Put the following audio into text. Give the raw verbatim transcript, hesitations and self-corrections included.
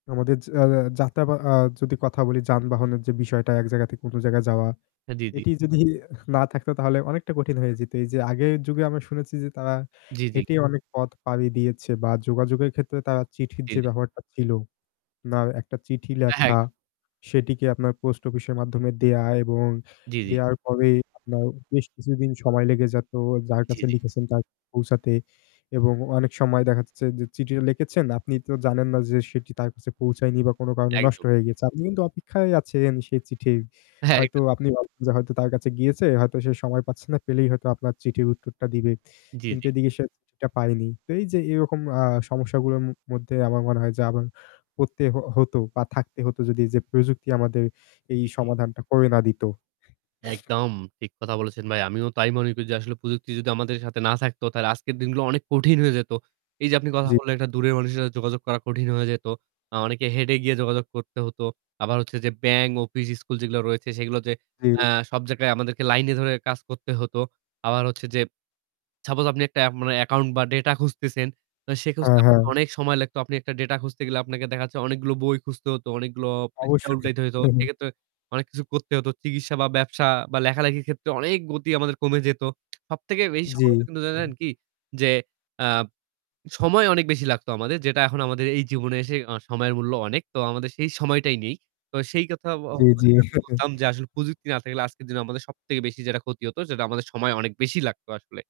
আমাদের যা যা যাত্রা বা আ যদি কথা বলি যানবাহনের যে বিষয়টা এক জায়গা থেকে অন্য জায়গা যাওয়া, হ্যাঁ, জি, জি। এটি যদি না থাকতো তাহলে অনেকটা কঠিন হয়ে যেত। এই যে আগের যুগে আমরা শুনেছি যে তারা জি, জি। হেঁটে অনেক পথ পাড়ি দিয়েছে বা যোগাযোগের ক্ষেত্রে তারা চিঠির জি, যে জি। ব্যবহারটা ছিল, now একটা চিঠি হ্যাঁ, হ্যাঁ লেখা একদম। সেটিকে আপনার পোস্ট অফিসের মাধ্যমে দেওয়া এবং জি, জি। দেওয়ার পরে আপনার বেশ কিছুদিন সময় লেগে যাত যার জি, কাছে জি। লিখেছেন তার কাছে পৌঁছাতে এবং অনেক সময় দেখা যাচ্ছে যে চিঠিও লিখেছেন আপনি তো জানেন না যে সেটি তার কাছে পৌঁছায়নি বা কোন কারণে নষ্ট একদম। হয়ে গিয়েছে, আপনি কিন্তু অপেক্ষায় আছেন সে চিঠির। হ্যাঁ, হয়তো একদম। আপনি ভাবতেছেন যে হয়তো তার কাছে গিয়েছে, হয়তো সে সময় পাচ্ছে না, পেলেই হয়তো আপনার চিঠির উত্তরটা দিবে। জি, কিন্তু জি। এদিকে সে চিঠিটা পায়নি। এই যে এরকম আ সমস্যাগুলাম মধ্যে আমার মনে হয় যে আমার করতে হ হতো বা থাকতে হতো যদি এই যে প্রযুক্তি আমাদের এই জি, জি। সমাধানটা করে না দিত। একদম ঠিক কথা বলেছেন ভাই, আমিও তাই মনে করি যে আসলে প্রযুক্তি যদি আমাদের সাথে না থাকতো তাহলে আজকের দিনগুলো অনেক কঠিন হয়ে যেত। এই যে আপনি কথা জি। বললেন একটা দূরের মানুষের সাথে যোগাযোগ করা কঠিন হয়ে যেত। অ অনেকে হেডে এ গিয়ে যোগাযোগ করতে হতো। আবার হচ্ছে যে ব্যাংক, অফিস, স্কুল যেগুলা রয়েছে সেগুলাতে জি। অ্যা সব জায়গায় আমাদেরকে লাইনে ধরে কাজ করতে হত। আবার হচ্ছে যেপ suppose আপনি একটা এপ মানে account বা data খুঁজতেছেন, আ সে খুঁজতে হ্যাঁ, হ্যাঁ। আপনাকে অনেক সময় লাগতো। আপনি একটা data খুঁজতে গেলে আপনাকে দেখা যাচ্ছে অনেকগুলো বই খুঁজতে হত, অনেকগুলো পৃষ্ঠা অবশ্যই। উল্টাইতে হত। সেক্ষেত্রে অনেক কিছু করতে হত। চিকিৎসা বা ব্যবসা বা লেখালেখির ক্ষেত্রে অনেক গতি আমাদের কমে যেত। সবথেকে বেশি সম জি, [unintelligible] কিন্তু জানেন হুম। কি? যে আ সময় অনেক বেশি লাগতো আমাদের যেটা এখন আমাদের এই জীবনে এসে অ সময়ের মূল্য অনেক, তো আমাদের সেই সময়টাই নেই। তো সেই কথা ব [unintelligible] জি, বা জি। যেটা বলতাম যে আসলে প্রযুক্তি না থাকলে আজকের দিনে আমাদের সবথেকে বেশি যেটা ক্ষতি হতো সেটা আমাদের সময় অনেক বেশি লাগতো আসলে।